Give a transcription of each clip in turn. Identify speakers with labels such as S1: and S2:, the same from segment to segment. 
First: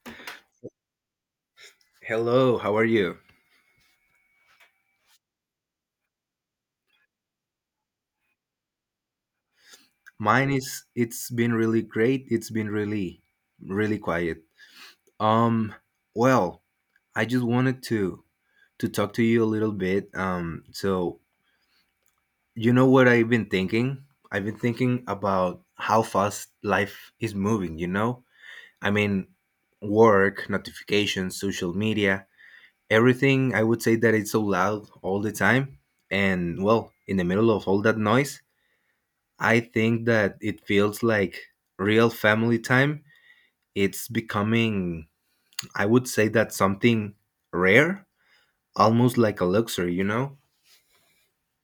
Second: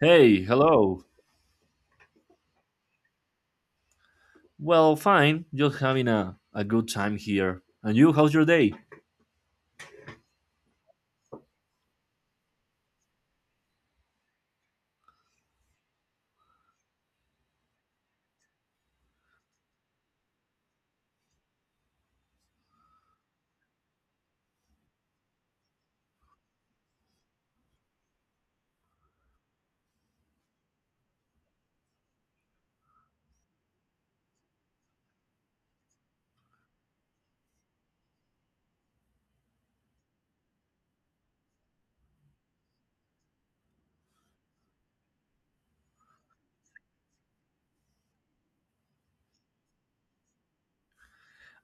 S1: Hey, hello.
S2: Hello, how are you?
S1: Well, fine. Just having a good time here. And you, how's your day?
S2: Mine is it's been really great. It's been really quiet. Um well, I just wanted to talk to you a little bit. You know what I've been thinking? I've been thinking about how fast life is moving, you know? I mean, work, notifications, social media, everything. I would say that it's so loud all the time. And well, in the middle of all that noise, I think that it feels like real family time. It's becoming, I would say that something rare, almost like a luxury, you know?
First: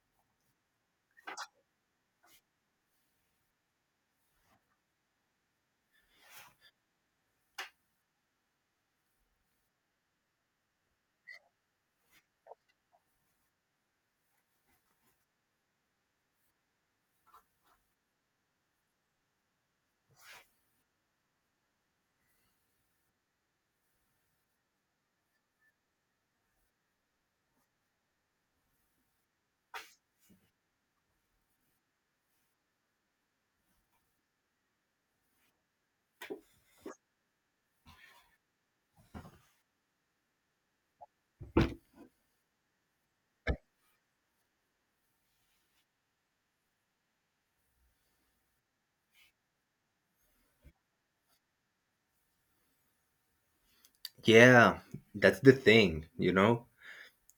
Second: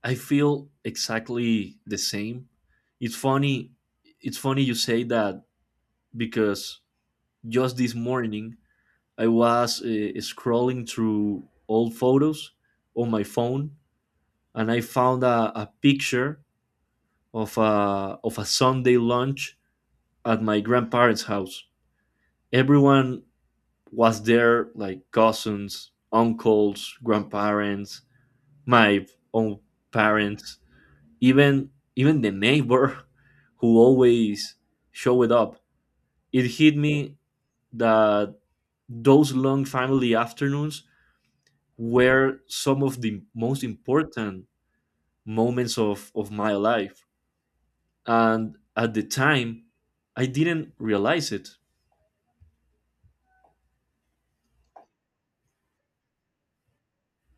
S1: I feel exactly the same. It's funny. It's funny you say that because just this morning I was scrolling through old photos on my phone, and I found a picture of a Sunday lunch at my grandparents' house. Everyone was there, like cousins, uncles, grandparents, my own parents, even the neighbor who always showed up. It hit me that those long family afternoons were some of the most important moments of my life. And at the time, I didn't realize it.
S2: Yeah, that's the thing, you know?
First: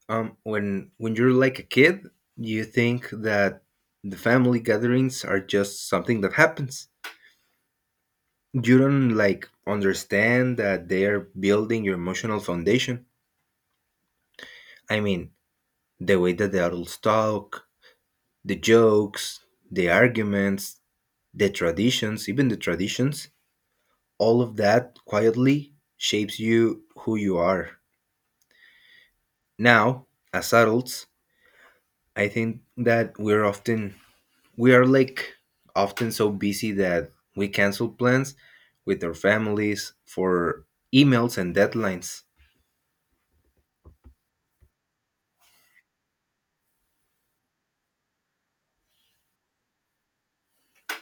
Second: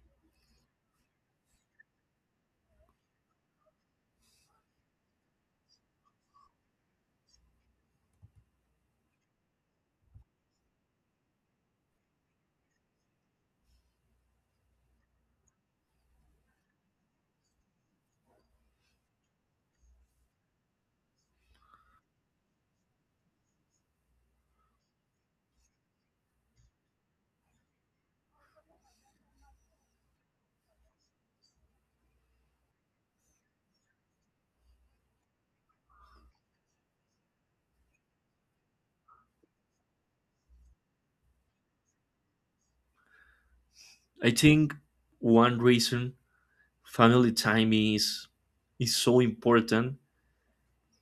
S2: When you're like a kid, you think that the family gatherings are just something that happens. You don't like understand that they're building your emotional foundation. I mean, the way that the adults talk, the jokes, the arguments, the traditions, even the traditions, all of that quietly shapes you who you are. Now, as adults, I think that we are often so busy that we cancel plans with our families for emails and deadlines.
S1: I think one reason family time is so important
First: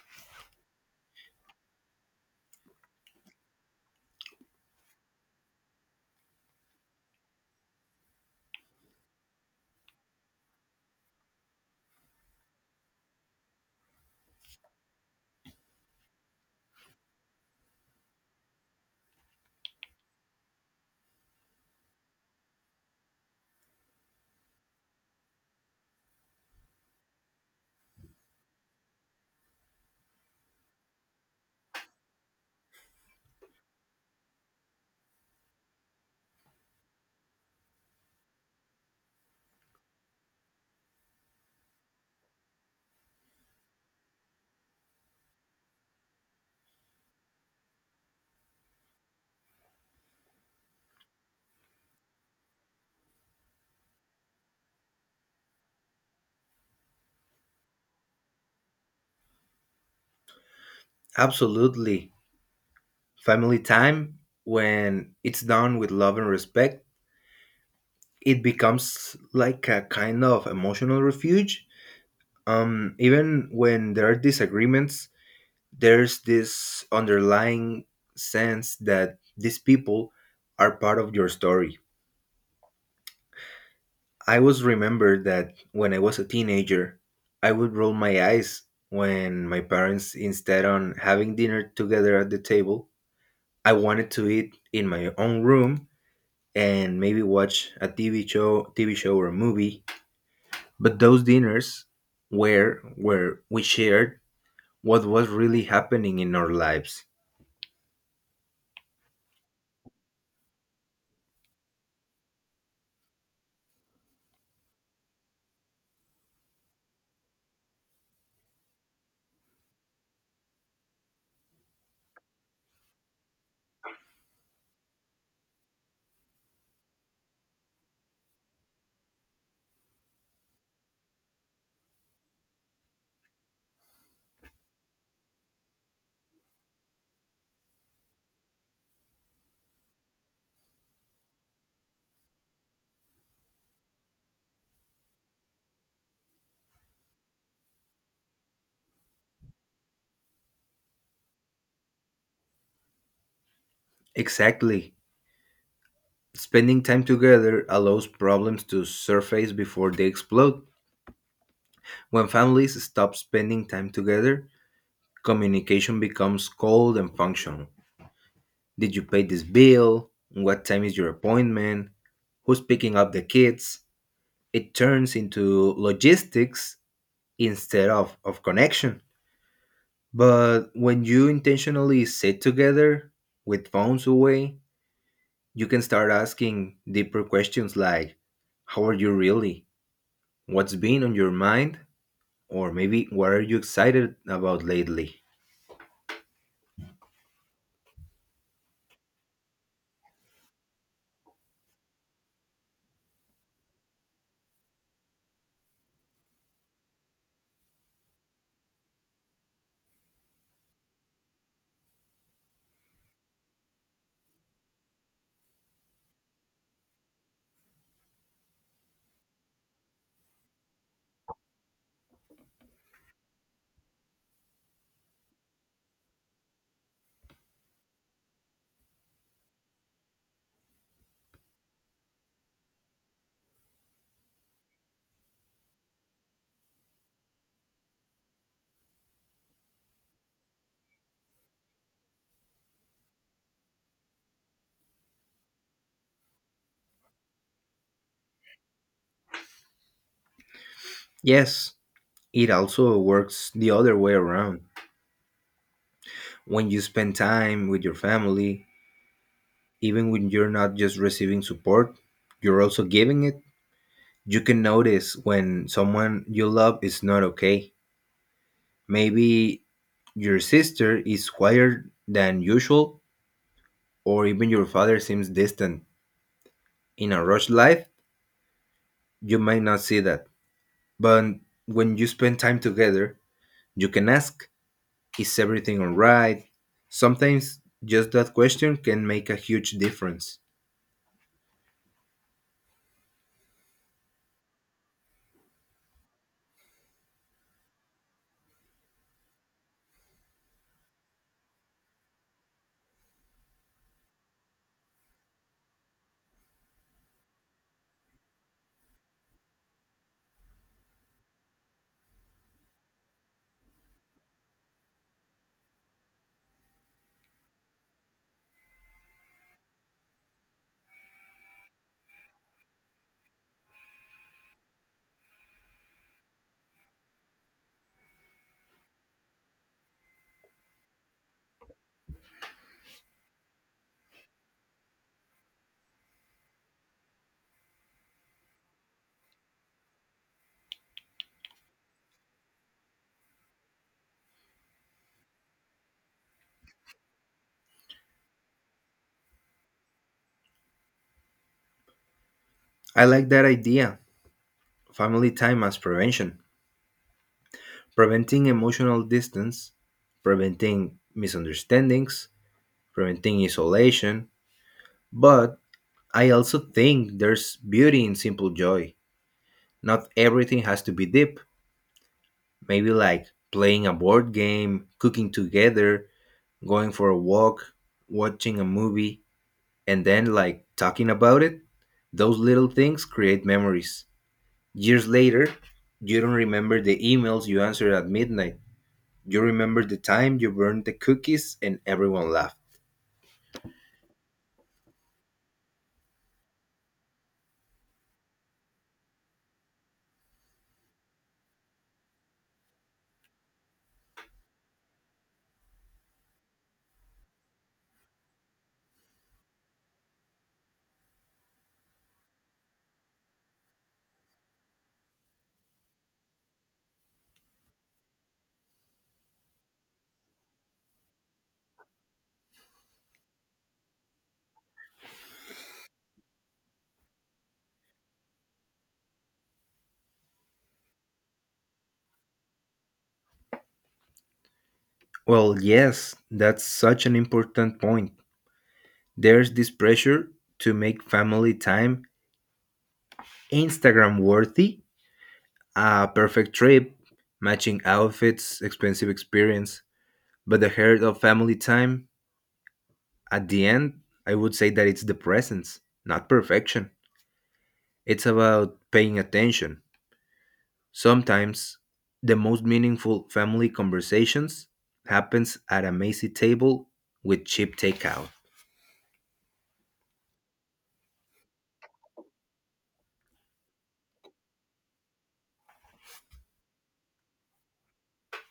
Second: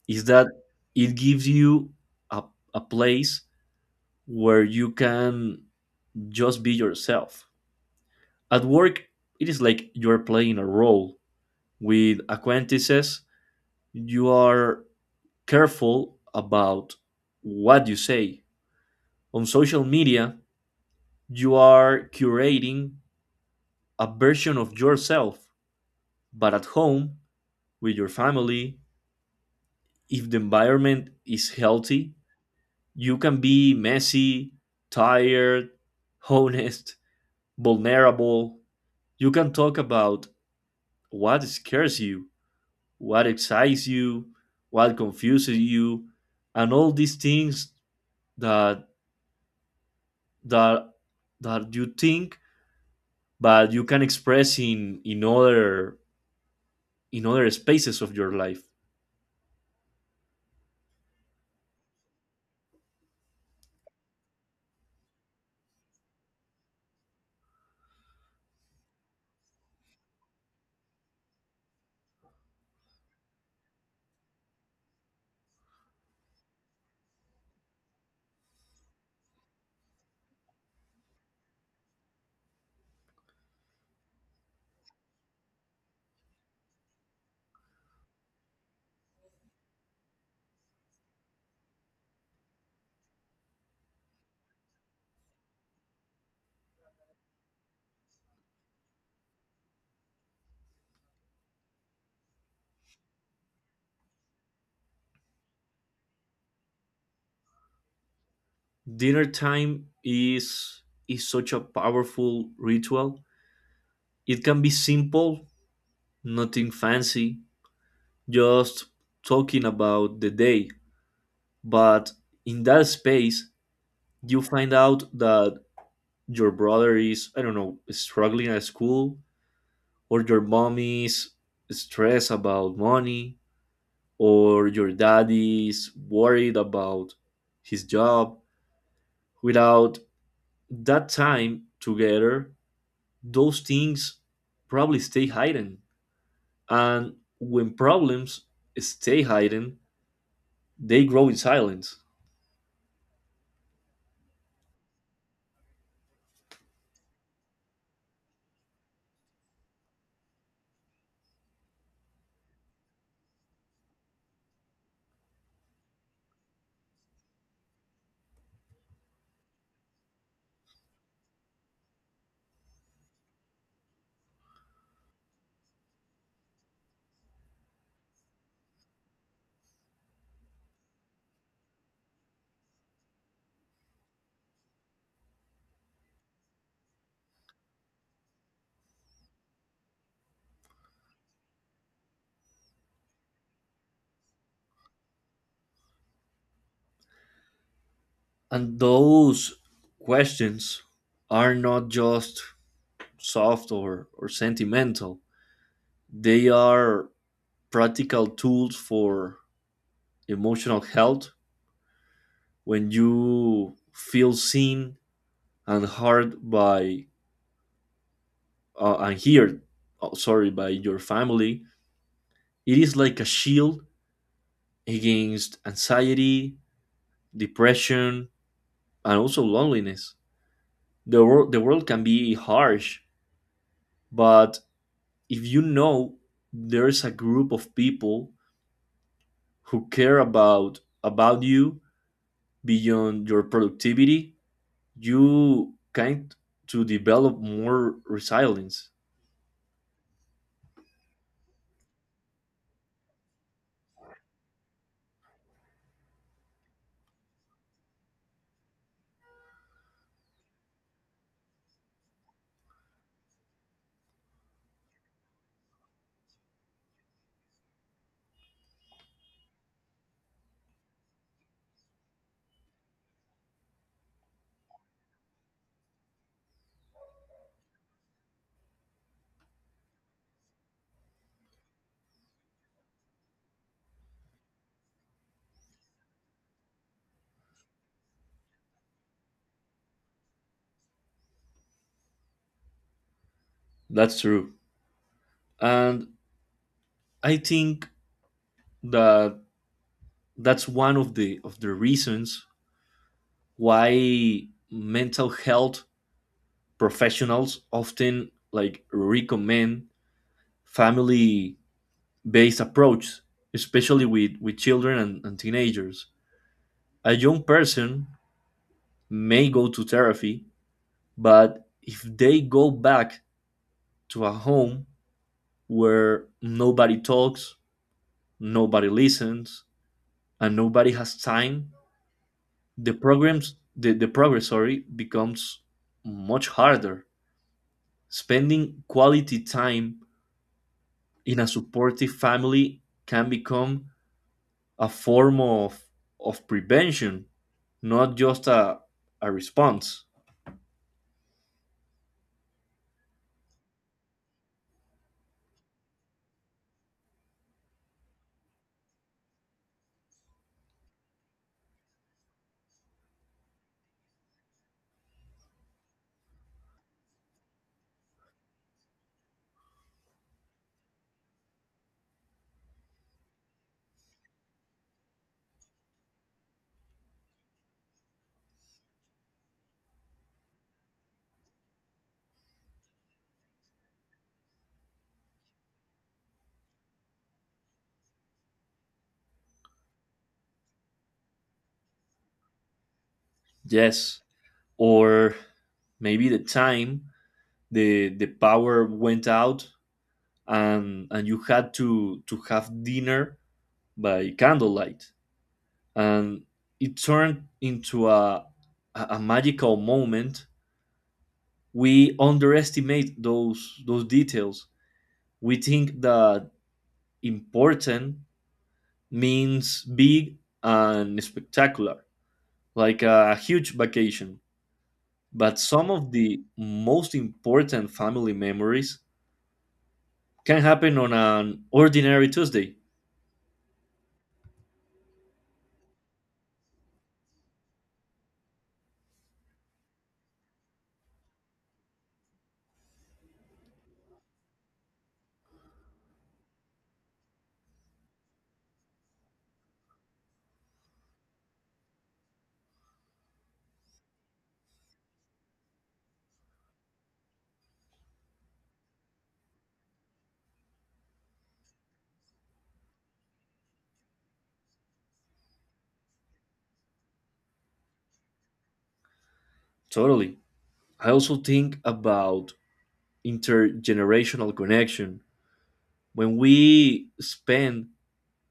S1: is that it gives you a, a place where you can just be yourself. At work, it is like you're playing a role. With acquaintances, you are careful about what you say. On social media, you are curating a version of yourself. But at home, with your family, if the environment is healthy, you can be messy, tired, honest, vulnerable. You can talk about what scares you, what excites you, what confuses you, and all these things that that that you think but you can express in other spaces of your life.
S2: Absolutely. Family time when it's done with love and respect, it becomes like a kind of emotional refuge even when there are disagreements there's this underlying sense that these people are part of your story. I was remembered that when I was a teenager, I would roll my eyes when my parents, instead on having dinner together at the table, I wanted to eat in my own room and maybe watch a TV show or a movie. But those dinners were where we shared what was really happening in our lives.
S1: Dinner time is such a powerful ritual. It can be simple, nothing fancy, just talking about the day, but in that space you find out that your brother is, I don't know, struggling at school, or your mom is stressed about money, or your daddy is worried about his job. Without that time together, those things probably stay hidden. And when problems stay hidden, they grow in silence.
S2: Exactly. Spending time together allows problems to surface before they explode. When families stop spending time together, communication becomes cold and functional. Did you pay this bill? What time is your appointment? Who's picking up the kids? It turns into logistics instead of connection. But when you intentionally sit together with phones away, you can start asking deeper questions like, how are you really? What's been on your mind? Or maybe what are you excited about lately?
S1: And those questions are not just soft or sentimental. They are practical tools for emotional health. When you feel seen and heard by and heard oh, sorry by your family, it is like a shield against anxiety, depression, and also loneliness. The world can be harsh, but if you know there is a group of people who care about you beyond your productivity, you kind to develop more resilience.
S2: Yes, it also works the other way around. When you spend time with your family, even when you're not just receiving support, you're also giving it. You can notice when someone you love is not okay. Maybe your sister is quieter than usual, or even your father seems distant. In a rushed life, you might not see that. But when you spend time together, you can ask, is everything alright? Sometimes just that question can make a huge difference.
S1: That's true, and I think that that's one of the reasons why mental health professionals often like recommend family based approach, especially with children and teenagers. A young person may go to therapy, but if they go back to a home where nobody talks, nobody listens, and nobody has time, the programs the progress sorry becomes much harder. Spending quality time in a supportive family can become a form of prevention, not just a response.
S2: I like that idea, family time as prevention, preventing emotional distance, preventing misunderstandings, preventing isolation. But I also think there's beauty in simple joy. Not everything has to be deep. Maybe like playing a board game, cooking together, going for a walk, watching a movie and then like talking about it. Those little things create memories. Years later you don't remember the emails you answered at midnight, you remember the time you burned the cookies and everyone laughed.
S1: Yes, or maybe the time the power went out, and you had to have dinner by candlelight, and it turned into a magical moment. We underestimate those details. We think that important means big and spectacular, like a huge vacation. But some of the most important family memories can happen on an ordinary Tuesday.
S2: Well, yes, that's such an important point. There's this pressure to make family time Instagram worthy, a perfect trip, matching outfits, expensive experience. But the heart of family time, at the end, I would say that it's the presence, not perfection. It's about paying attention. Sometimes the most meaningful family conversations happens at a messy table with cheap takeout.
S1: Totally. I also think about intergenerational connection. When we spend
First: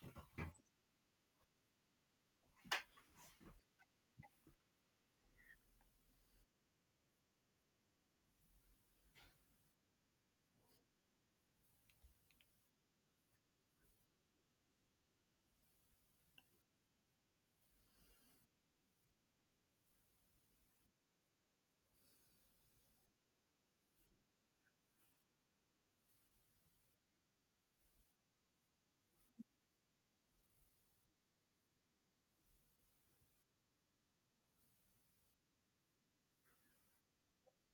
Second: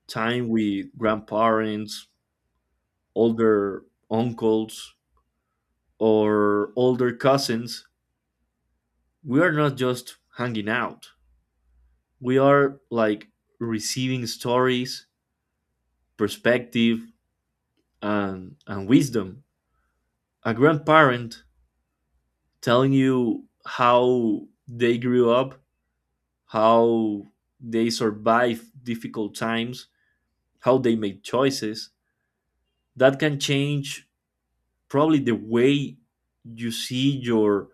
S1: time with grandparents, older uncles, or older cousins, we are not just hanging out. We are like receiving stories, perspective, and wisdom. A grandparent telling you how they grew up, how they survived difficult times, how they made choices, that can change probably the way you see your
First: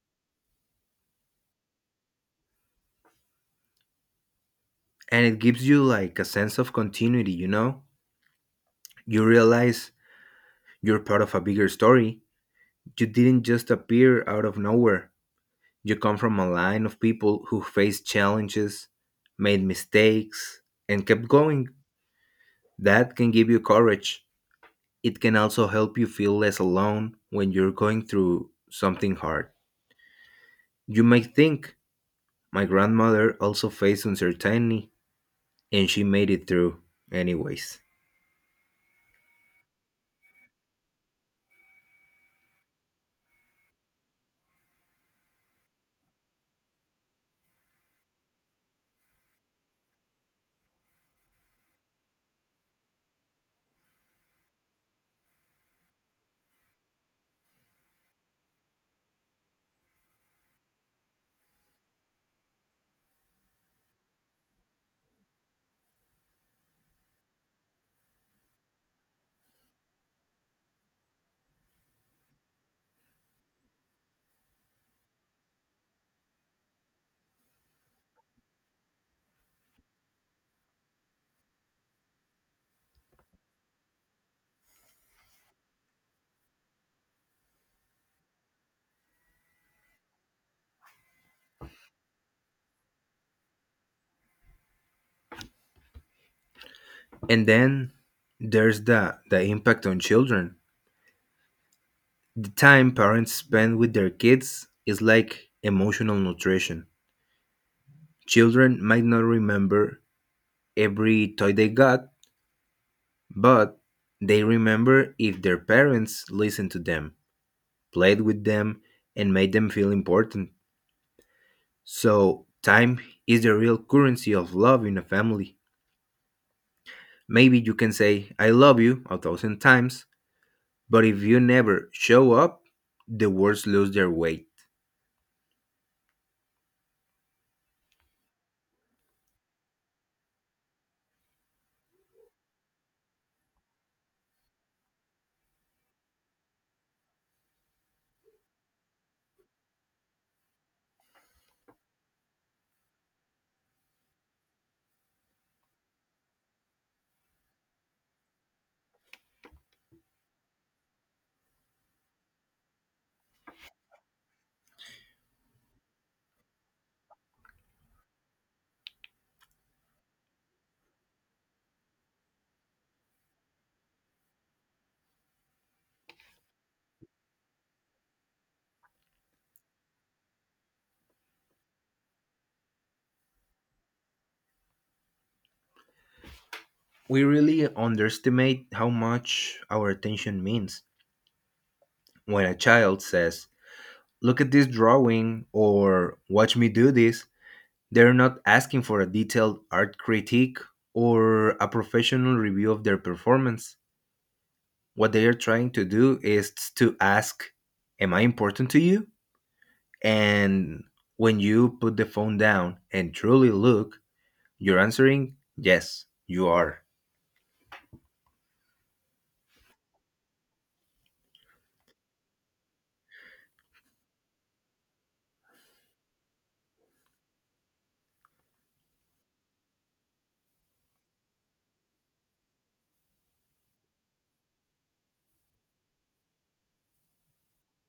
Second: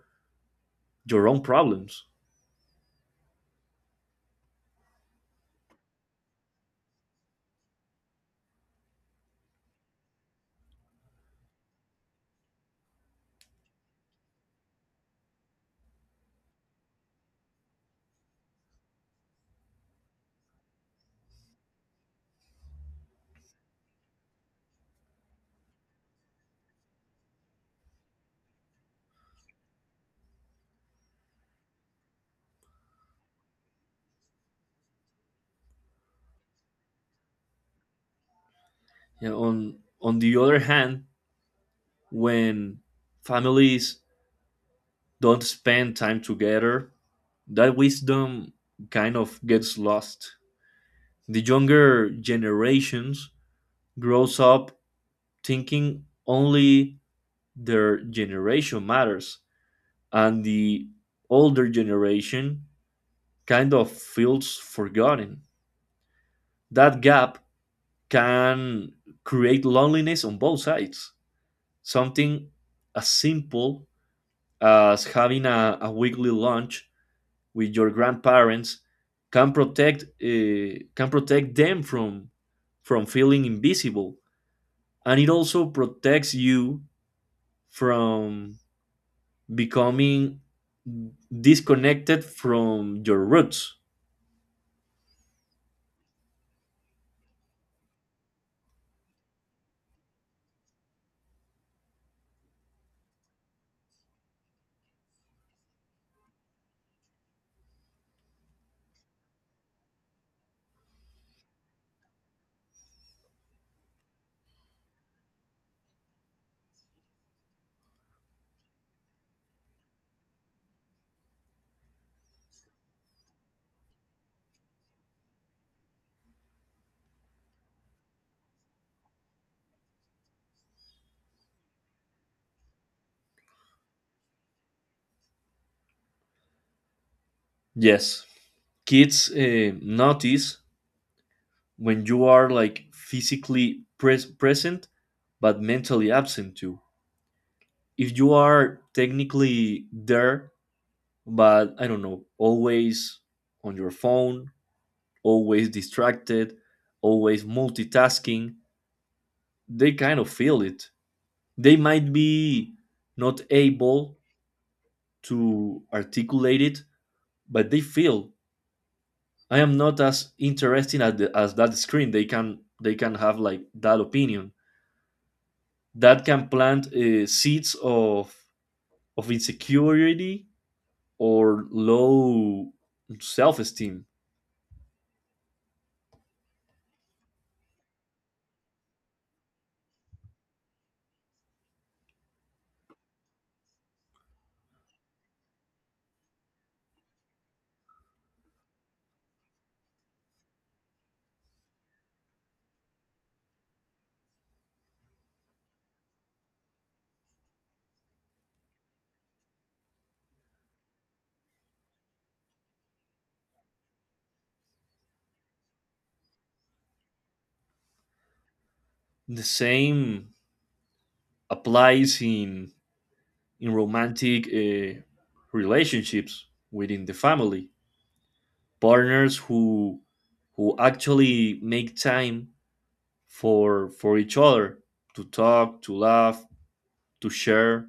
S1: your own problems.
S2: And it gives you like a sense of continuity, you know? You realize you're part of a bigger story. You didn't just appear out of nowhere. You come from a line of people who faced challenges, made mistakes, and kept going. That can give you courage. It can also help you feel less alone when you're going through something hard. You may think, my grandmother also faced uncertainty and she made it through anyways.
S1: You know, on the other hand, when families don't spend time together, that wisdom kind of gets lost. The younger generations grows up thinking only their generation matters, and the older generation kind of feels forgotten. That gap can create loneliness on both sides. Something as simple as having a weekly lunch with your grandparents can protect them from feeling invisible, and it also protects you from becoming disconnected from your roots.
S2: And then there's the impact on children. The time parents spend with their kids is like emotional nutrition. Children might not remember every toy they got, but they remember if their parents listened to them, played with them, and made them feel important. So, time is the real currency of love in a family. Maybe you can say, I love you a thousand times, but if you never show up, the words lose their weight.
S1: Yes, kids notice when you are like physically present but mentally absent too. If you are technically there but, I don't know, always on your phone, always distracted, always multitasking, they kind of feel it. They might be not able to articulate it, but they feel I am not as interesting as that screen. They can have like that opinion that can plant seeds of insecurity or low self-esteem.
S2: We really underestimate how much our attention means. When a child says, look at this drawing or watch me do this, they're not asking for a detailed art critique or a professional review of their performance. What they are trying to do is to ask, am I important to you? And when you put the phone down and truly look, you're answering, yes, you are.
S1: The same applies in romantic relationships within the family. Partners who actually make time for each other, to talk, to laugh, to share,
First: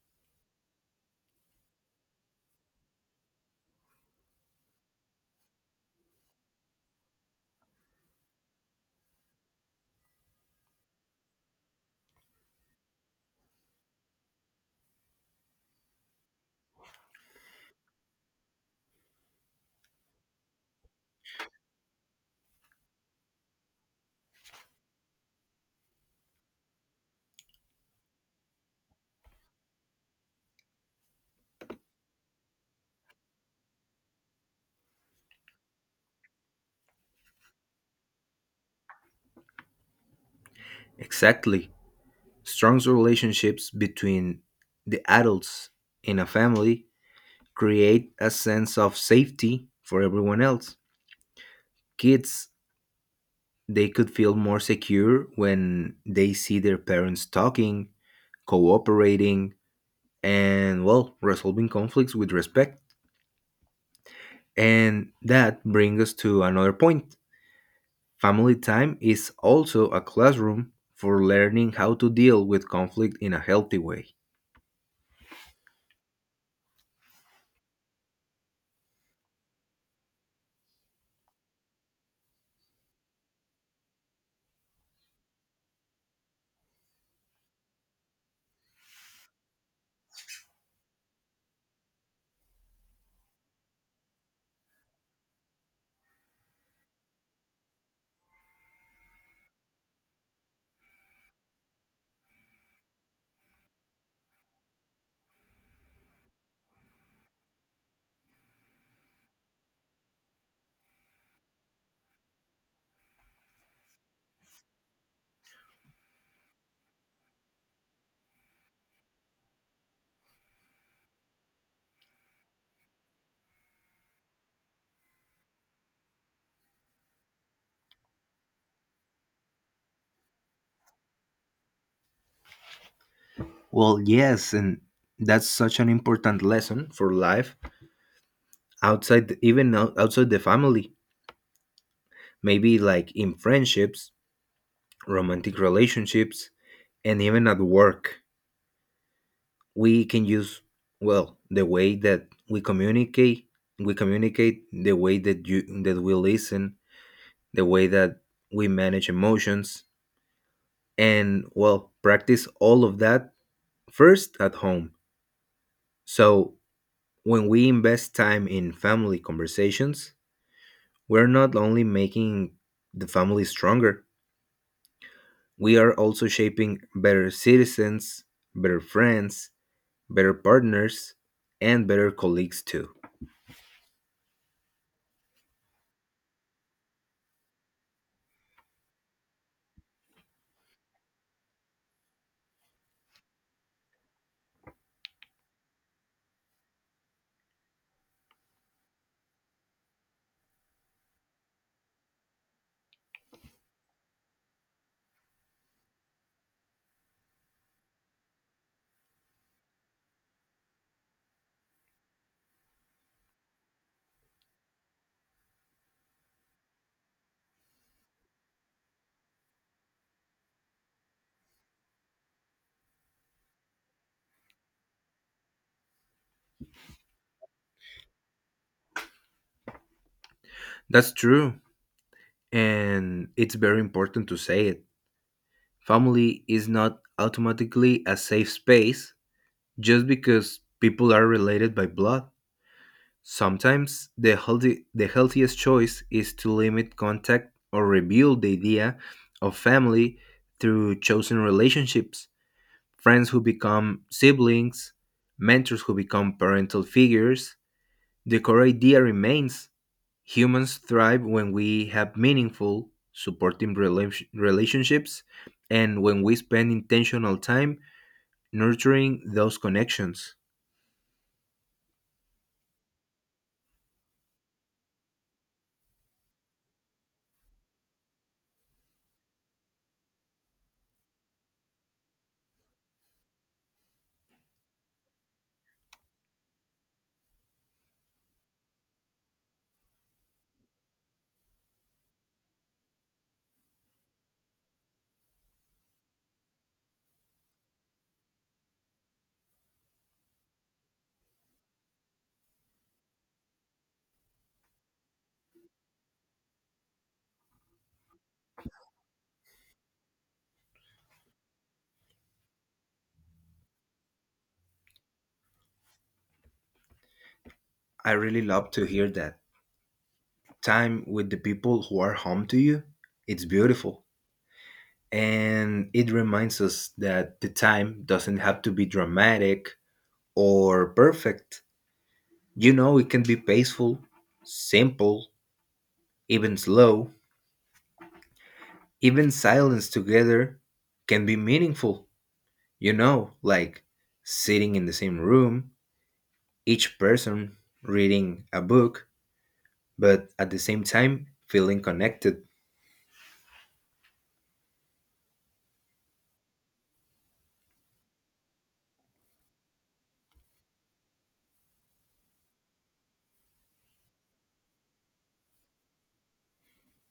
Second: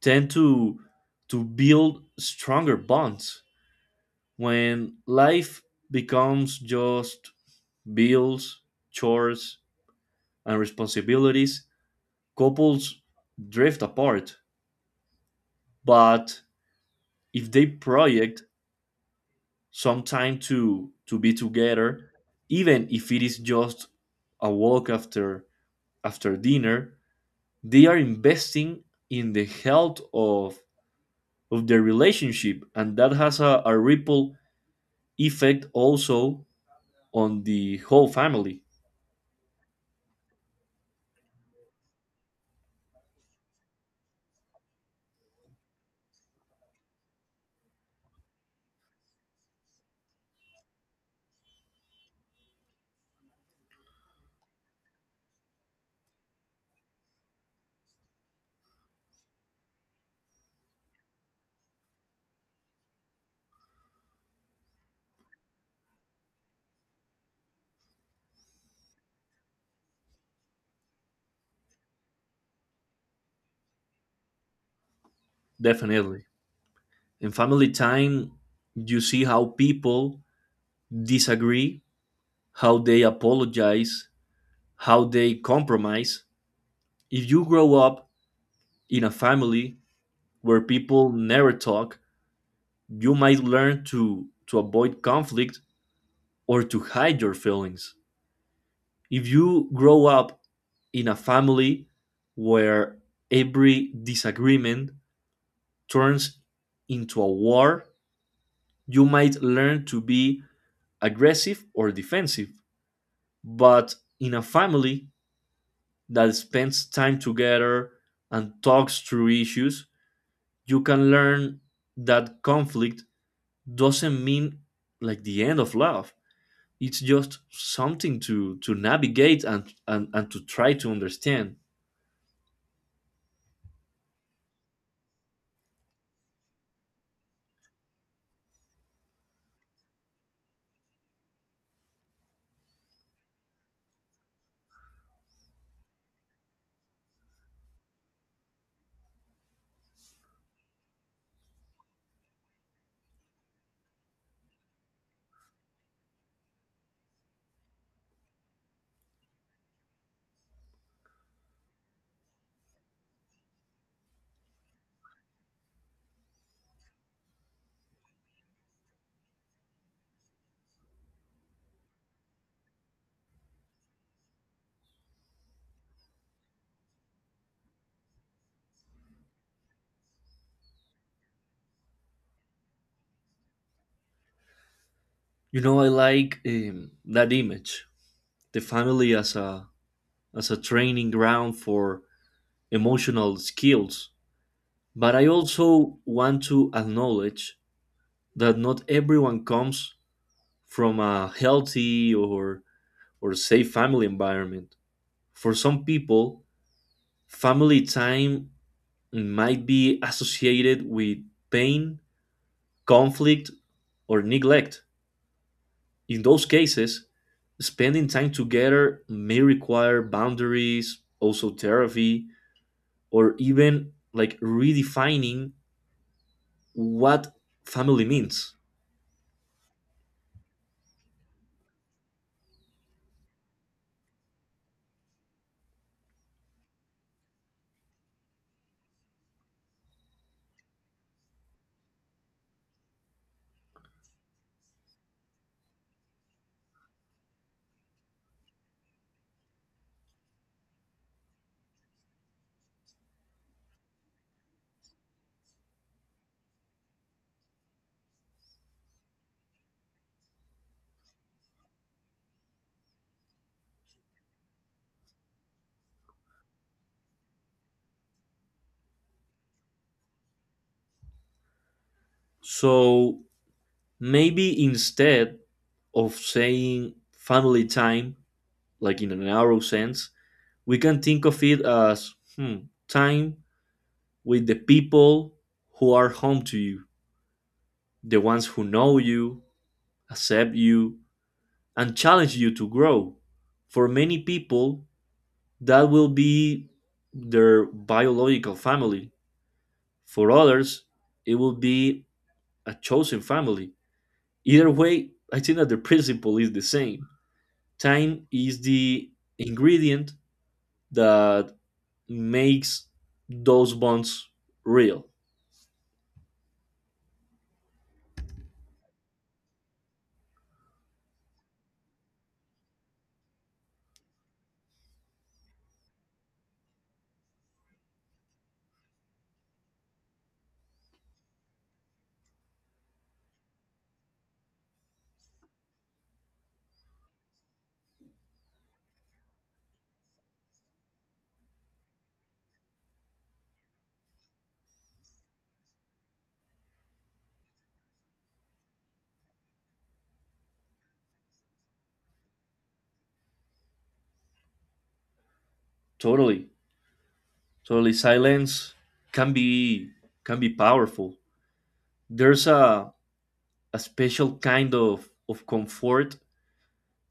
S1: tend to build stronger bonds. When life becomes just bills, chores, and responsibilities, couples drift apart. But if they project some time to be together, even if it is just a walk after dinner, they are investing in the health of their relationship, and that has a ripple effect also on the whole family.
S2: Exactly. Strong relationships between the adults in a family create a sense of safety for everyone else. Kids, they could feel more secure when they see their parents talking, cooperating, and well, resolving conflicts with respect. And that brings us to another point. Family time is also a classroom for learning how to deal with conflict in a healthy way.
S1: Definitely, in family time you see how people disagree, how they apologize, how they compromise. If you grow up in a family where people never talk, you might learn to avoid conflict or to hide your feelings. If you grow up in a family where every disagreement turns into a war, you might learn to be aggressive or defensive. But in a family that spends time together and talks through issues, you can learn that conflict doesn't mean like the end of love. It's just something to navigate and and to try to understand.
S2: Well, yes, and that's such an important lesson for life even outside the family. Maybe like in friendships, romantic relationships, and even at work. We can use well the way that we communicate. We communicate the way that we listen, the way that we manage emotions, and well, practice all of that first at home. So when we invest time in family conversations, we're not only making the family stronger, we are also shaping better citizens, better friends, better partners, and better colleagues too.
S1: You know, I like that image, the family as a training ground for emotional skills. But I also want to acknowledge that not everyone comes from a healthy or safe family environment. For some people, family time might be associated with pain, conflict, or neglect. In those cases, spending time together may require boundaries, also therapy, or even like redefining what family means.
S2: That's true. And it's very important to say it. Family is not automatically a safe space just because people are related by blood. Sometimes the healthiest choice is to limit contact or rebuild the idea of family through chosen relationships, friends who become siblings, mentors who become parental figures. The core idea remains, humans thrive when we have meaningful, supporting relationships and when we spend intentional time nurturing those connections.
S1: So maybe instead of saying family time, like in a narrow sense, we can think of it as time with the people who are home to you, the ones who know you, accept you, and challenge you to grow. For many people, that will be their biological family. For others, it will be a chosen family. Either way, I think that the principle is the same. Time is the ingredient that makes those bonds real.
S2: I really love to hear that. Time with the people who are home to you, it's beautiful. And it reminds us that the time doesn't have to be dramatic or perfect. You know, it can be peaceful, simple, even slow. Even silence together can be meaningful. You know, like sitting in the same room, each person reading a book, but at the same time feeling connected.
S1: Totally. Totally, silence can be powerful. There's a special kind of comfort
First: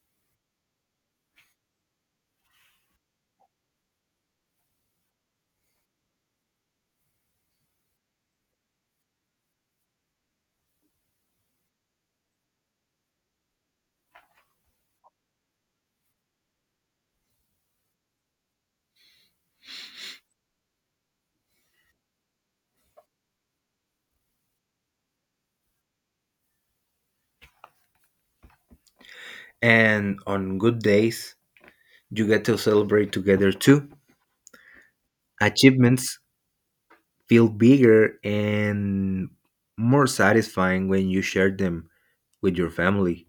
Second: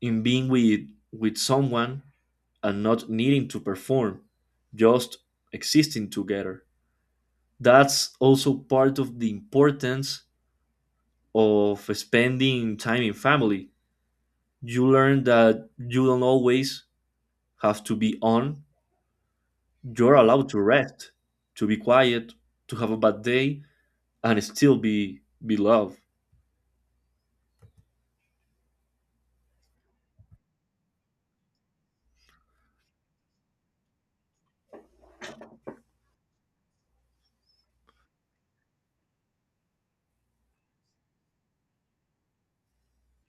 S1: in being with someone and not needing to perform, just existing together. That's also part of the importance of spending time in family. You learn that you don't always have to be on. You're allowed to rest, to be quiet, to have a bad day, and still be loved.
S2: And on good days, you get to celebrate together too. Achievements feel bigger and more satisfying when you share them with your family.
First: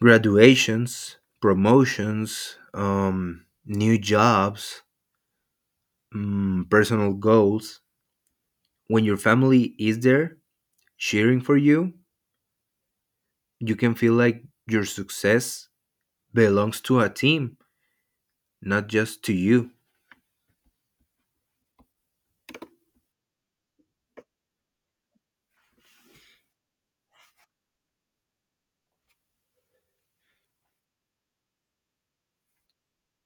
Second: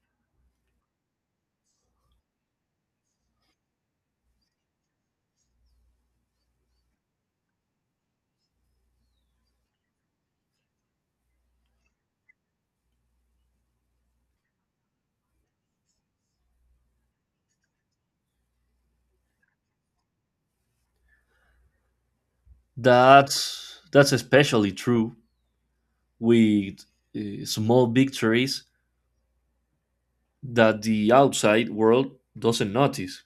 S2: Graduations, promotions, new jobs, personal goals. When your family is there cheering for you, you can feel like your success belongs to a team, not just to you.
S1: That's especially true with small victories that the outside world doesn't notice.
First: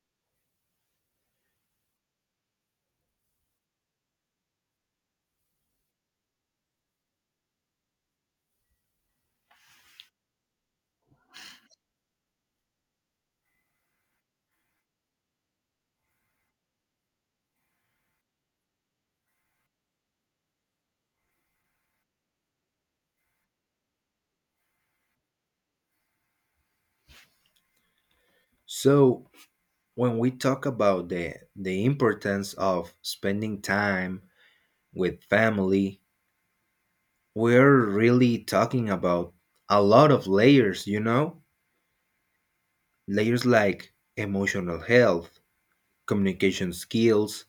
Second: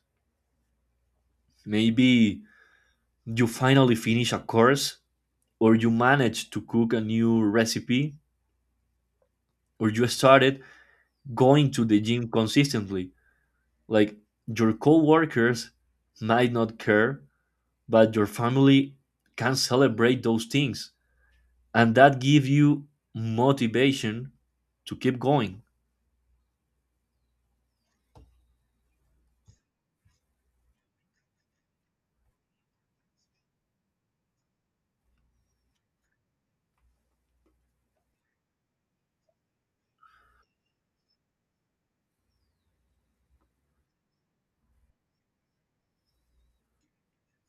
S1: Maybe you finally finish a course, or you manage to cook a new recipe, or you started going to the gym consistently. Like, your coworkers might not care, but your family can celebrate those things, and that give you motivation to keep going.
S2: So, when we talk about the importance of spending time with family, we're really talking about a lot of layers, you know? Layers like emotional health, communication skills,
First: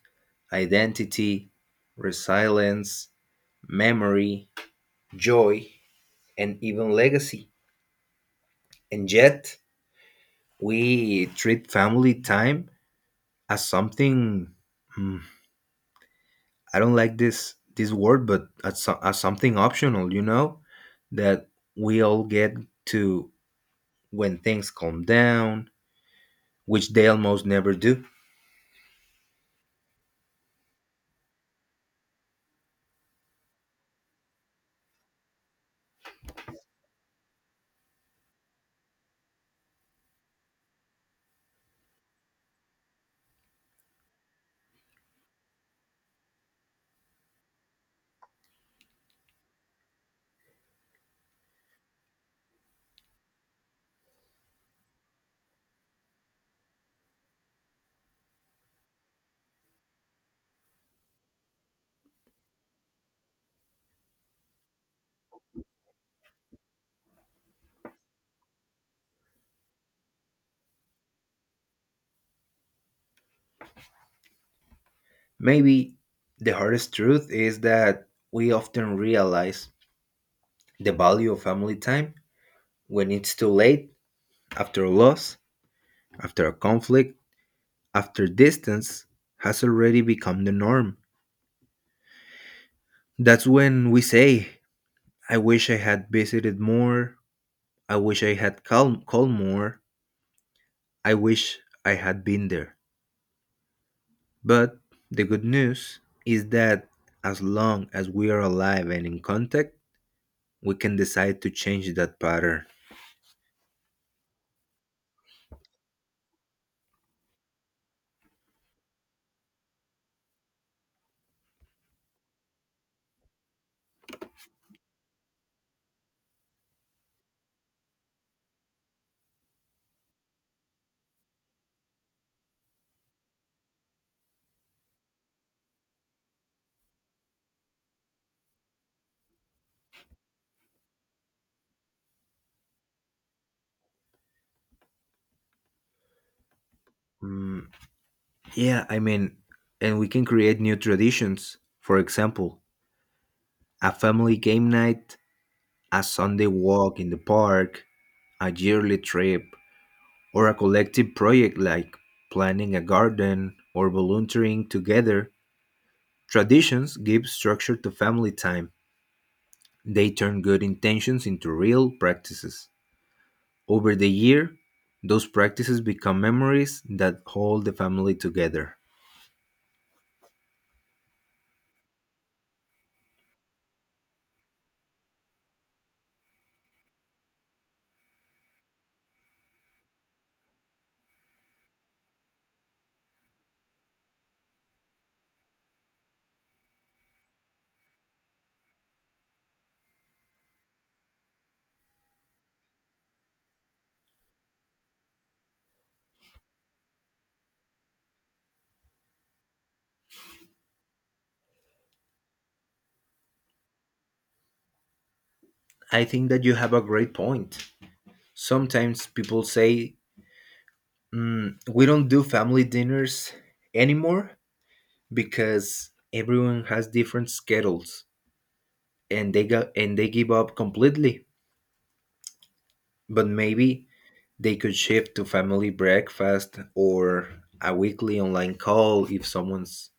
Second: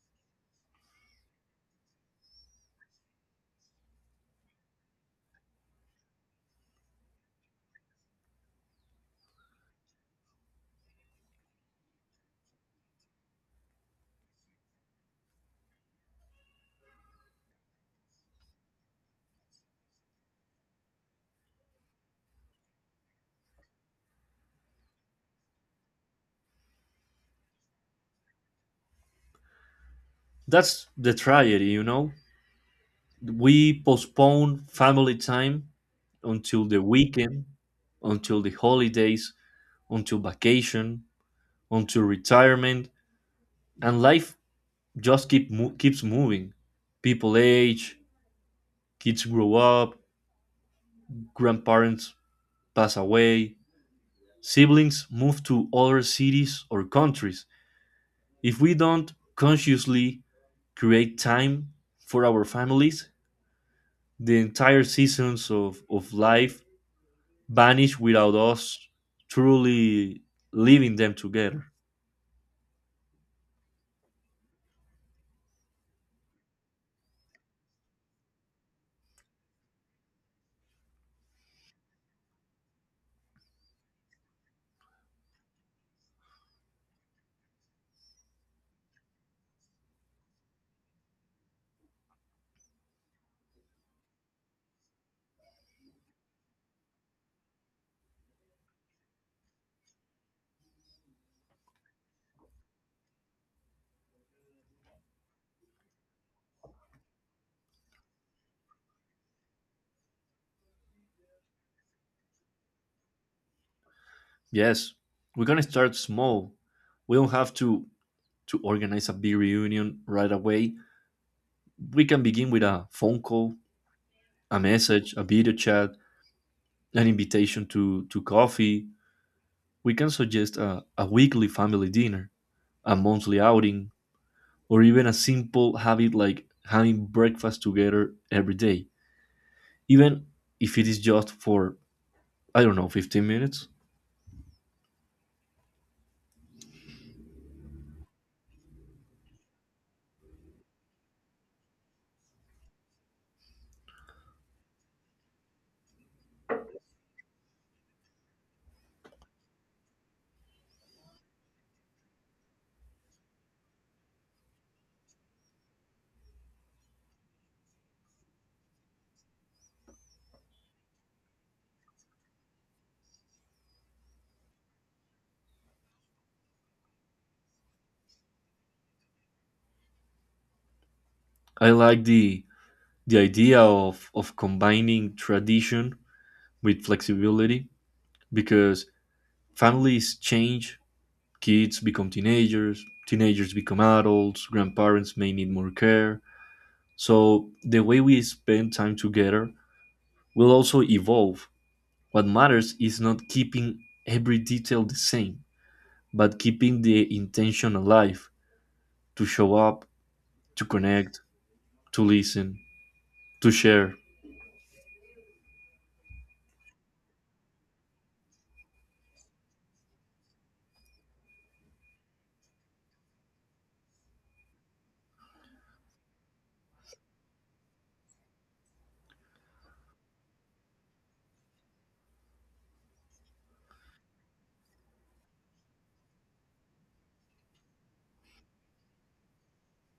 S2: identity, resilience, memory, joy, and even legacy. And yet, we treat family time as something, mm, I don't like this word, but as, as something optional, you know, that we all get to when things calm down, which they almost never do.
S1: That's the tragedy, you know. We postpone family time until the weekend, until the holidays, until vacation, until retirement, and life just keeps moving. People age, kids grow up, grandparents pass away, siblings move to other cities or countries. If we don't consciously create time for our families, the entire seasons of life vanish without us truly living them together.
S2: Maybe the hardest truth is that we often realize the value of family time when it's too late, after a loss, after a conflict, after distance has already become the norm. That's when we say, I wish I had visited more, I wish I had called more, I wish I had been there. But the good news is that as long as we are alive and in contact, we can decide to change that pattern.
S1: Yes, we're gonna start small. We don't have to organize a big reunion right away. We can begin with a phone call, a message, a video chat, an invitation to coffee. We can suggest a weekly family dinner, a monthly outing, or even a simple habit like having breakfast together every day, even if it is just for, I don't know, 15 minutes.
S2: Mm, yeah, I mean, and we can create new traditions. For example, a family game night, a Sunday walk in the park, a yearly trip, or a collective project like planning a garden or volunteering together. Traditions give structure to family time. They turn good intentions into real practices. Over the year, those practices become memories that hold the family together.
S1: I like the idea of combining tradition with flexibility, because families change. Kids become teenagers, teenagers become adults, grandparents may need more care. So the way we spend time together will also evolve. What matters is not keeping every detail the same, but keeping the intention alive, to show up, to connect, to listen, to share.
S2: I think that you have a great point. Sometimes people say, We don't do family dinners anymore because everyone has different schedules" and they got and they give up completely. But maybe they could shift to family breakfast or a weekly online call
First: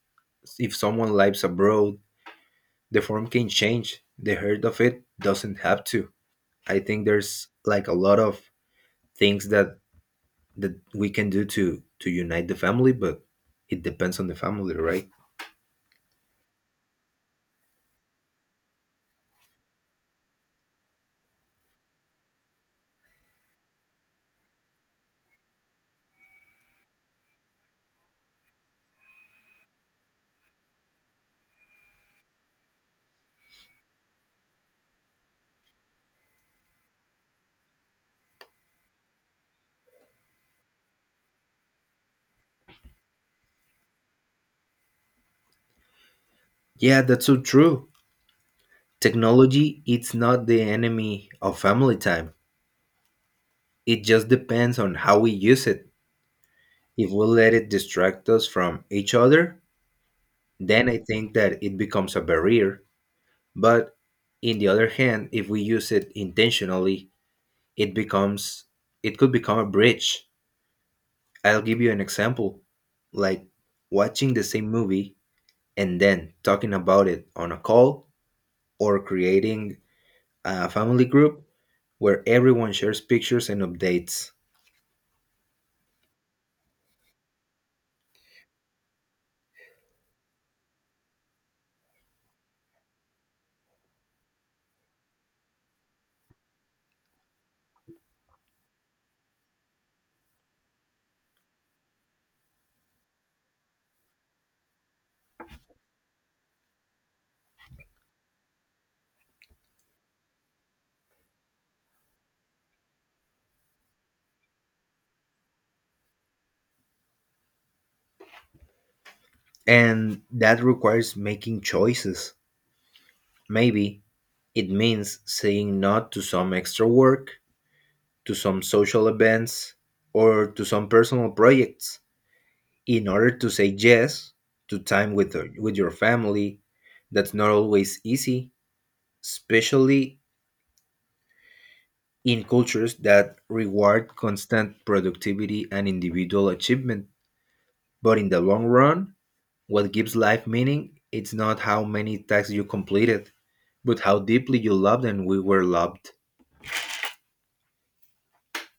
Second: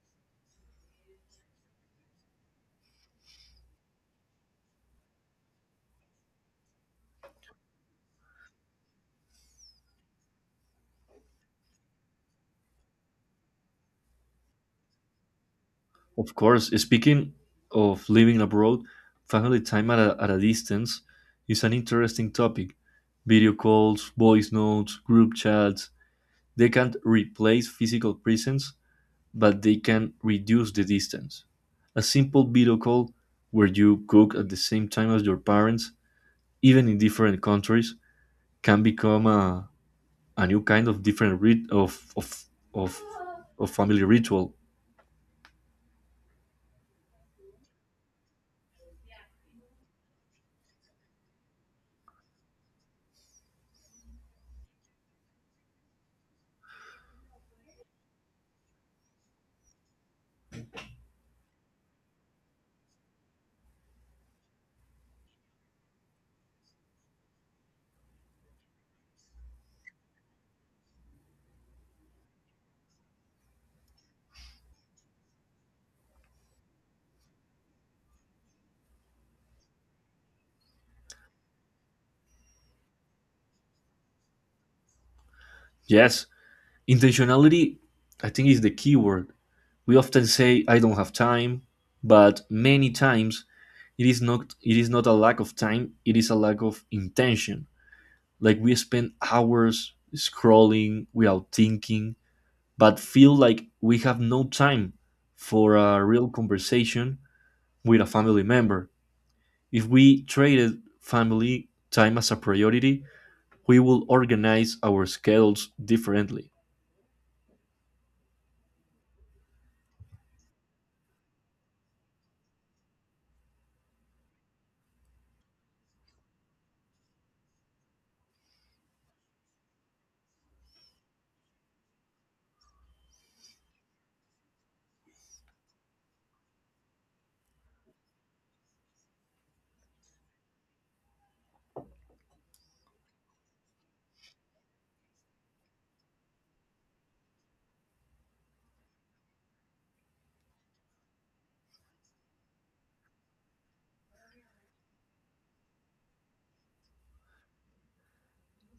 S2: if someone lives abroad. The form can change. The heart of it doesn't have to. I think there's like a lot of things that we can do to unite the family, but it depends on the family, right?
S1: Of course, speaking of living abroad, family time at a distance is an interesting topic. Video calls, voice notes, group chats, they can't replace physical presence, but they can reduce the distance. A simple video call where you cook at the same time as your parents, even in different countries, can become a new kind of different of, of family ritual.
S2: Yeah, that's so true. Technology it's not the enemy of family time. It just depends on how we use it. If we let it distract us from each other, then I think that it becomes a barrier. But in the other hand, if we use it intentionally, it becomes — it could become a bridge. I'll give you an example, like watching the same movie and then talking about it on a call, or creating a family group where everyone shares pictures and updates.
S1: Yes, intentionality, I think, is the key word. We often say, I don't have time, but many times it is not a lack of time, it is a lack of intention. Like, we spend hours scrolling without thinking, but feel like we have no time for a real conversation with a family member. If we traded family time as a priority, we will organize our schedules differently.
S2: And that requires making choices. Maybe it means saying no to some extra work, to some social events, or to some personal projects in order to say yes to time with your family. That's not always easy, especially in cultures that reward constant productivity and individual achievement. But in the long run, what gives life meaning, it's not how many tasks you completed, but how deeply you loved and we were loved.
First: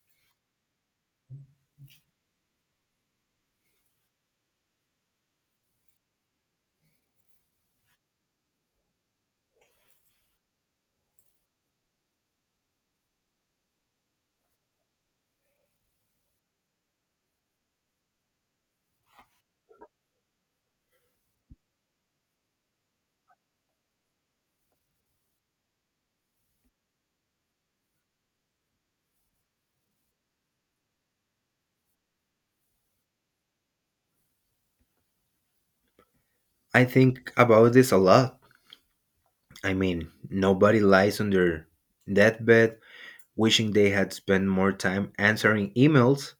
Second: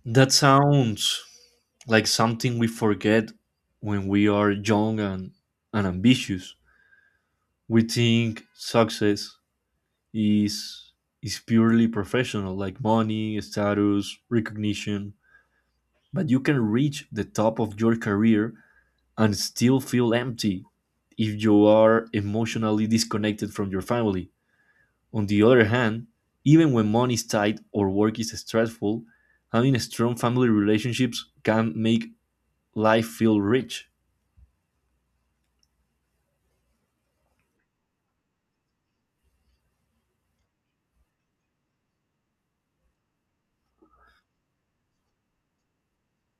S1: That sounds like something we forget when we are young and ambitious. We think success is is purely professional, like money, status, recognition. But you can reach the top of your career and still feel empty if you are emotionally disconnected from your family. On the other hand, even when money is tight or work is stressful, having strong family relationships can make life feel rich.
S2: I think about this a lot. I mean, nobody lies on their deathbed wishing they had spent more time answering emails.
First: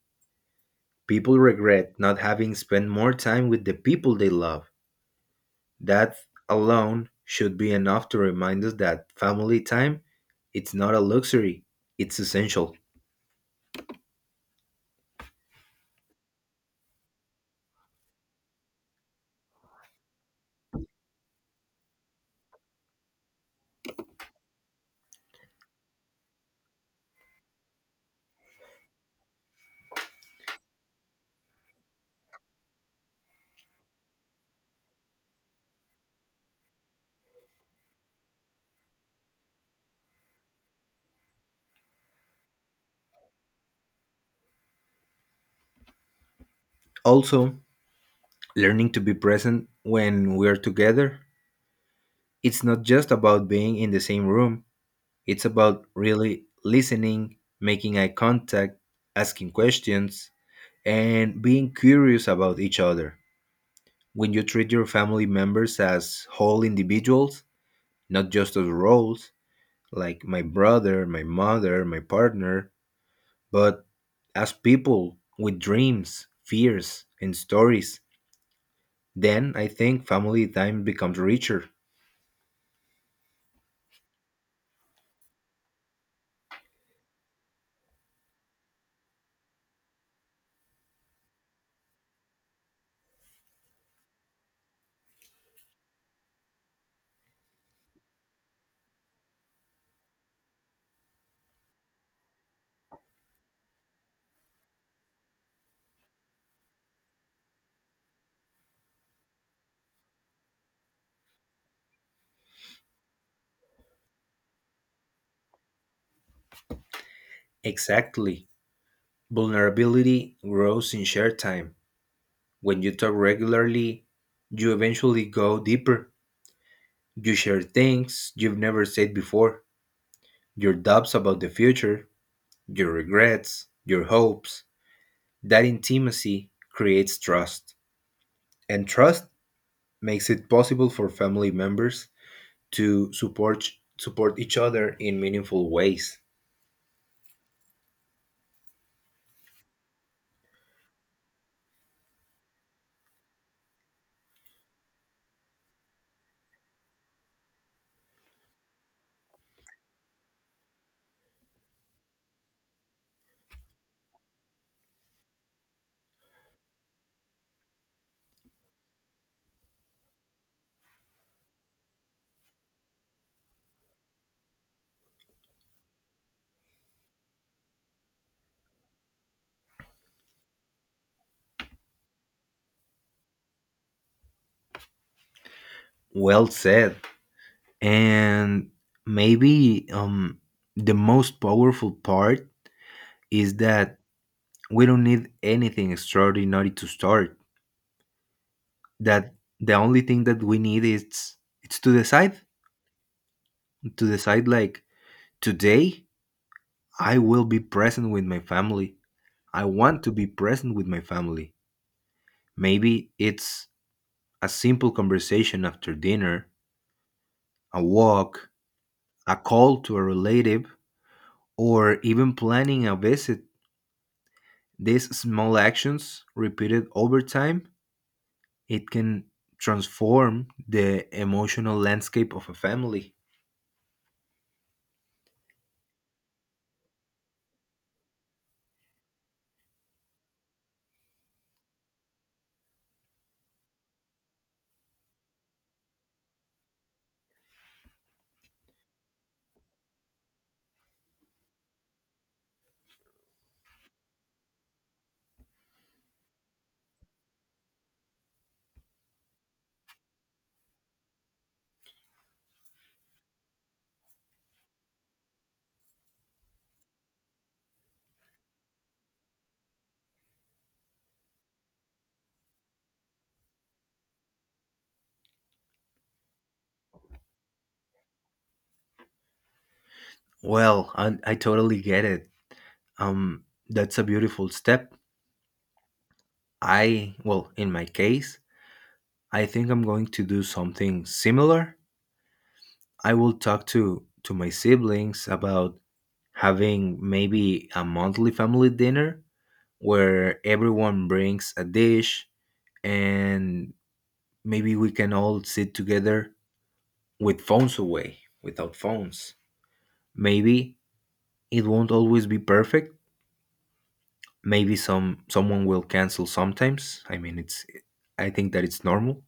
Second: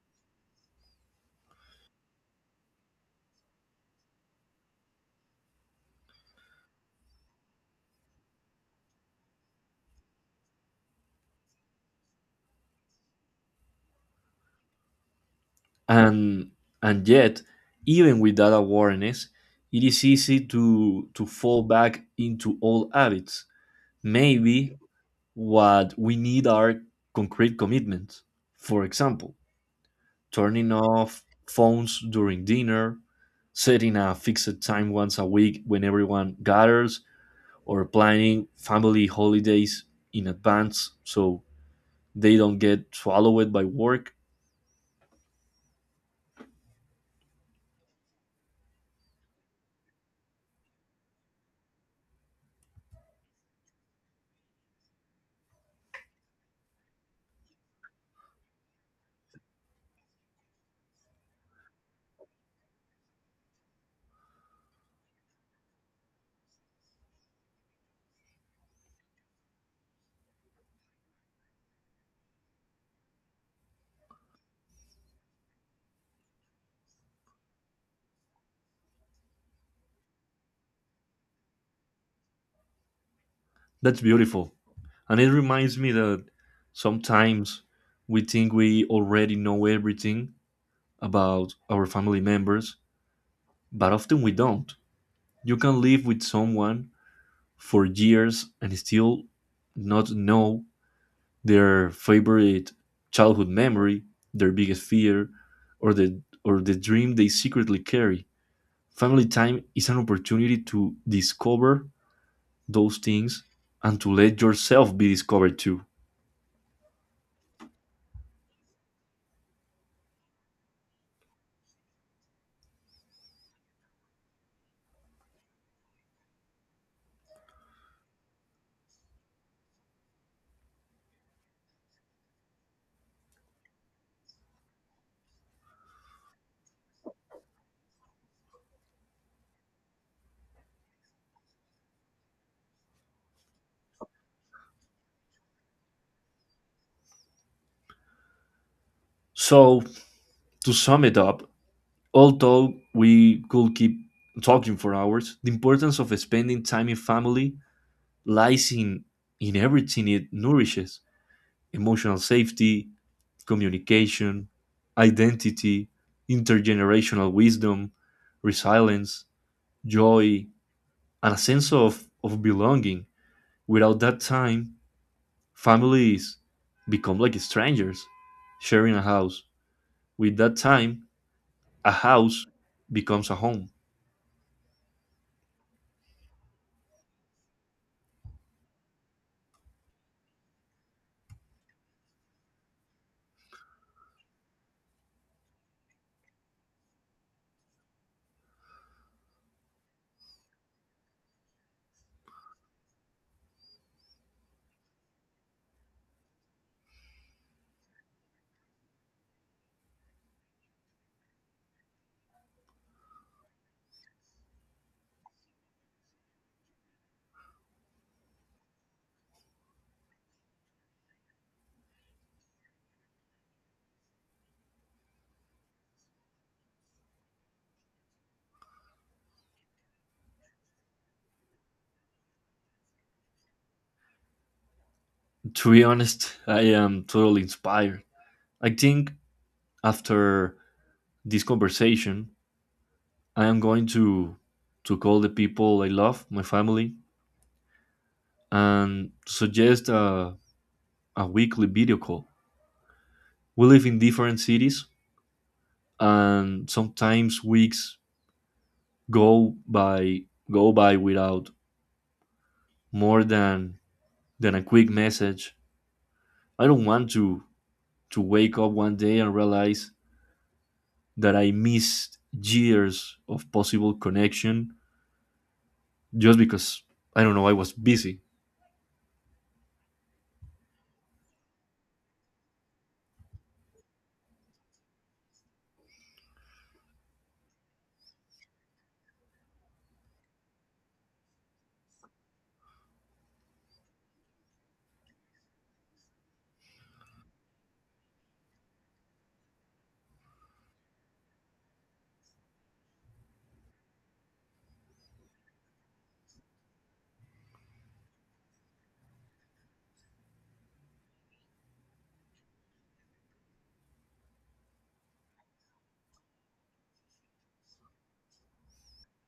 S2: People regret not having spent more time with the people they love. That alone should be enough to remind us that family time, it's not a luxury, it's essential.
S1: And and yet, even with that awareness, it is easy to fall back into old habits. Maybe what we need are concrete commitments. For example, turning off phones during dinner, setting a fixed time once a week when everyone gathers, or planning family holidays in advance so they don't get swallowed by work.
S2: Also, learning to be present when we're together. It's not just about being in the same room, it's about really listening, making eye contact, asking questions, and being curious about each other. When you treat your family members as whole individuals, not just as roles like my brother, my mother, my partner, but as people with dreams, fears, and stories. Then I think family time becomes richer.
S1: That's beautiful. And it reminds me that sometimes we think we already know everything about our family members, but often we don't. You can live with someone for years and still not know their favorite childhood memory, their biggest fear, or the dream they secretly carry. Family time is an opportunity to discover those things and to let yourself be discovered too.
S2: Exactly. Vulnerability grows in shared time. When you talk regularly, you eventually go deeper. You share things you've never said before, your doubts about the future, your regrets, your hopes. That intimacy creates trust. And trust makes it possible for family members to support each other in meaningful ways.
S1: So, to sum it up, although we could keep talking for hours, the importance of spending time in family lies in everything it nourishes: emotional safety, communication, identity, intergenerational wisdom, resilience, joy, and a sense of belonging. Without that time, families become like strangers sharing a house. With that time, a house becomes a home.
S2: Well said. And maybe, the most powerful part is that we don't need anything extraordinary to start. That the only thing that we need is, it's to decide, like today, I will be present with my family. I want to be present with my family. Maybe it's a simple conversation after dinner, a walk, a call to a relative, or even planning a visit. These small actions, repeated over time, it can transform the emotional landscape of a family.
S1: To be honest, I am totally inspired. I think after this conversation, I am going to call the people I love, my family, and suggest a weekly video call. We live in different cities, and sometimes weeks go by go by without more than a quick message. I don't want to wake up one day and realize that I missed years of possible connection just because, I don't know, I was busy.
S2: Well, I totally get it. That's a beautiful step. I, well, in my case, I think I'm going to do something similar. I will talk to my siblings about having maybe a monthly family dinner where everyone brings a dish, and maybe we can all sit together with phones away, without phones. Maybe it won't always be perfect, maybe someone will cancel sometimes. I mean, it's, I think that it's normal,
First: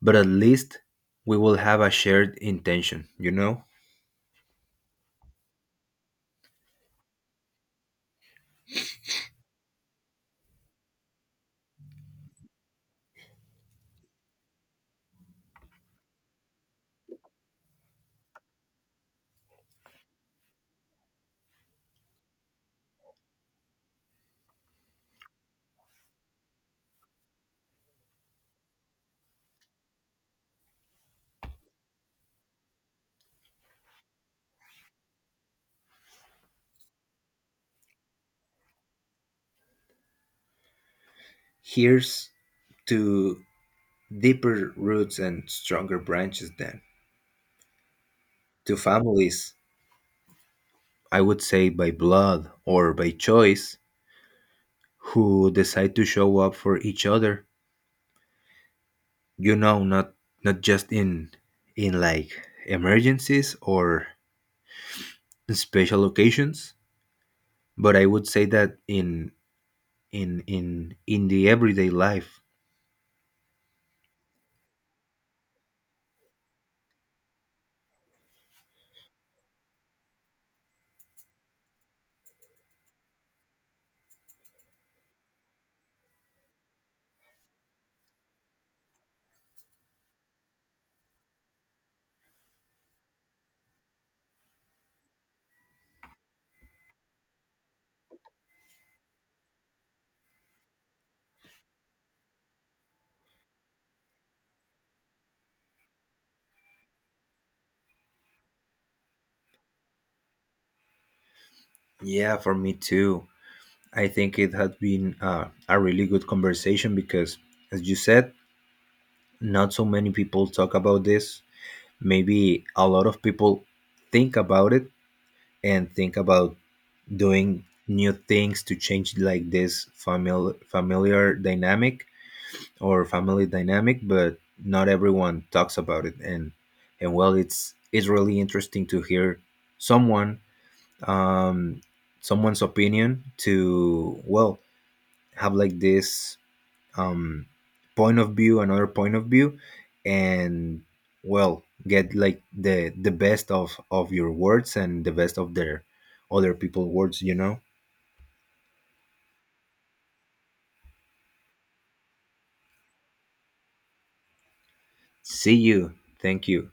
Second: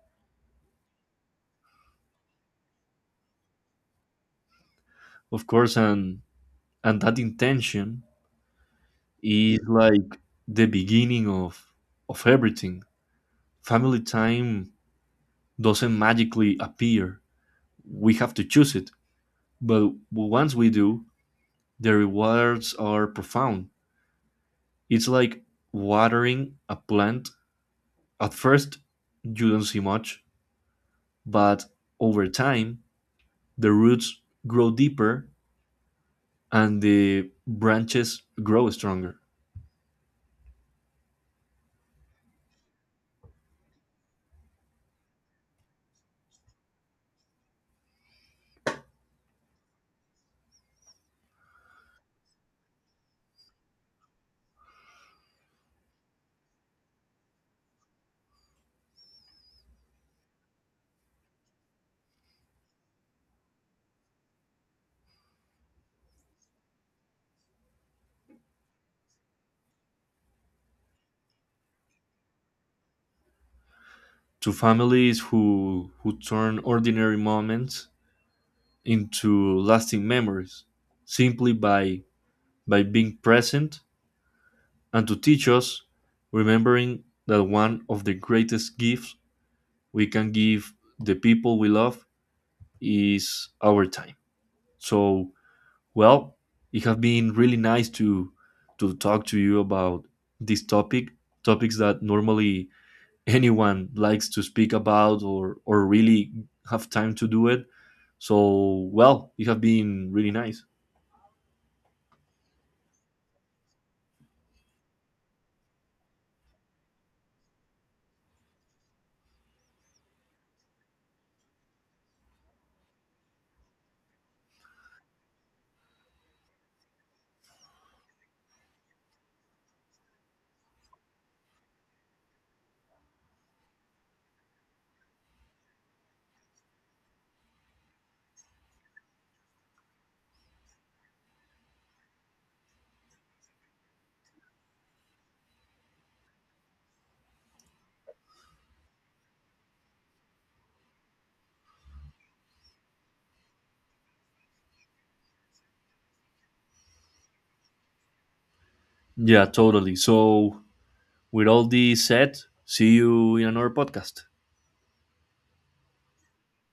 S2: but at least we will have a shared intention, you know?
S1: Of course, and that intention is like the beginning of everything. Family time doesn't magically appear. We have to choose it. But once we do, the rewards are profound. It's like watering a plant. At first, you don't see much, but over time, the roots grow deeper and the branches grow stronger.
S2: Here's to deeper roots and stronger branches. Then to families, I would say by blood or by choice, who decide to show up for each other. You know, not just in like emergencies or special occasions, but I would say that in in the everyday life.
S1: To families who turn ordinary moments into lasting memories simply by being present, and to teach us, remembering that one of the greatest gifts we can give the people we love is our time. So, well, it has been really nice to talk to you about this topic, topics that normally anyone likes to speak about or really have time to do it. So, well, it has been really nice.
S2: Yeah, for me too. I think it had been a really good conversation because, as you said, not so many people talk about this. Maybe a lot of people think about it, and think about doing new things to change like this family familiar dynamic, or family dynamic, but not everyone talks about it. And well, it's really interesting to hear someone, um someone's opinion, to well, have like this, um, point of view, another point of view, and well, get like the best of your words and the best of their other people words. You know.
S1: Yeah, totally. So, with all this said, see you in another podcast.
S2: See you. Thank you.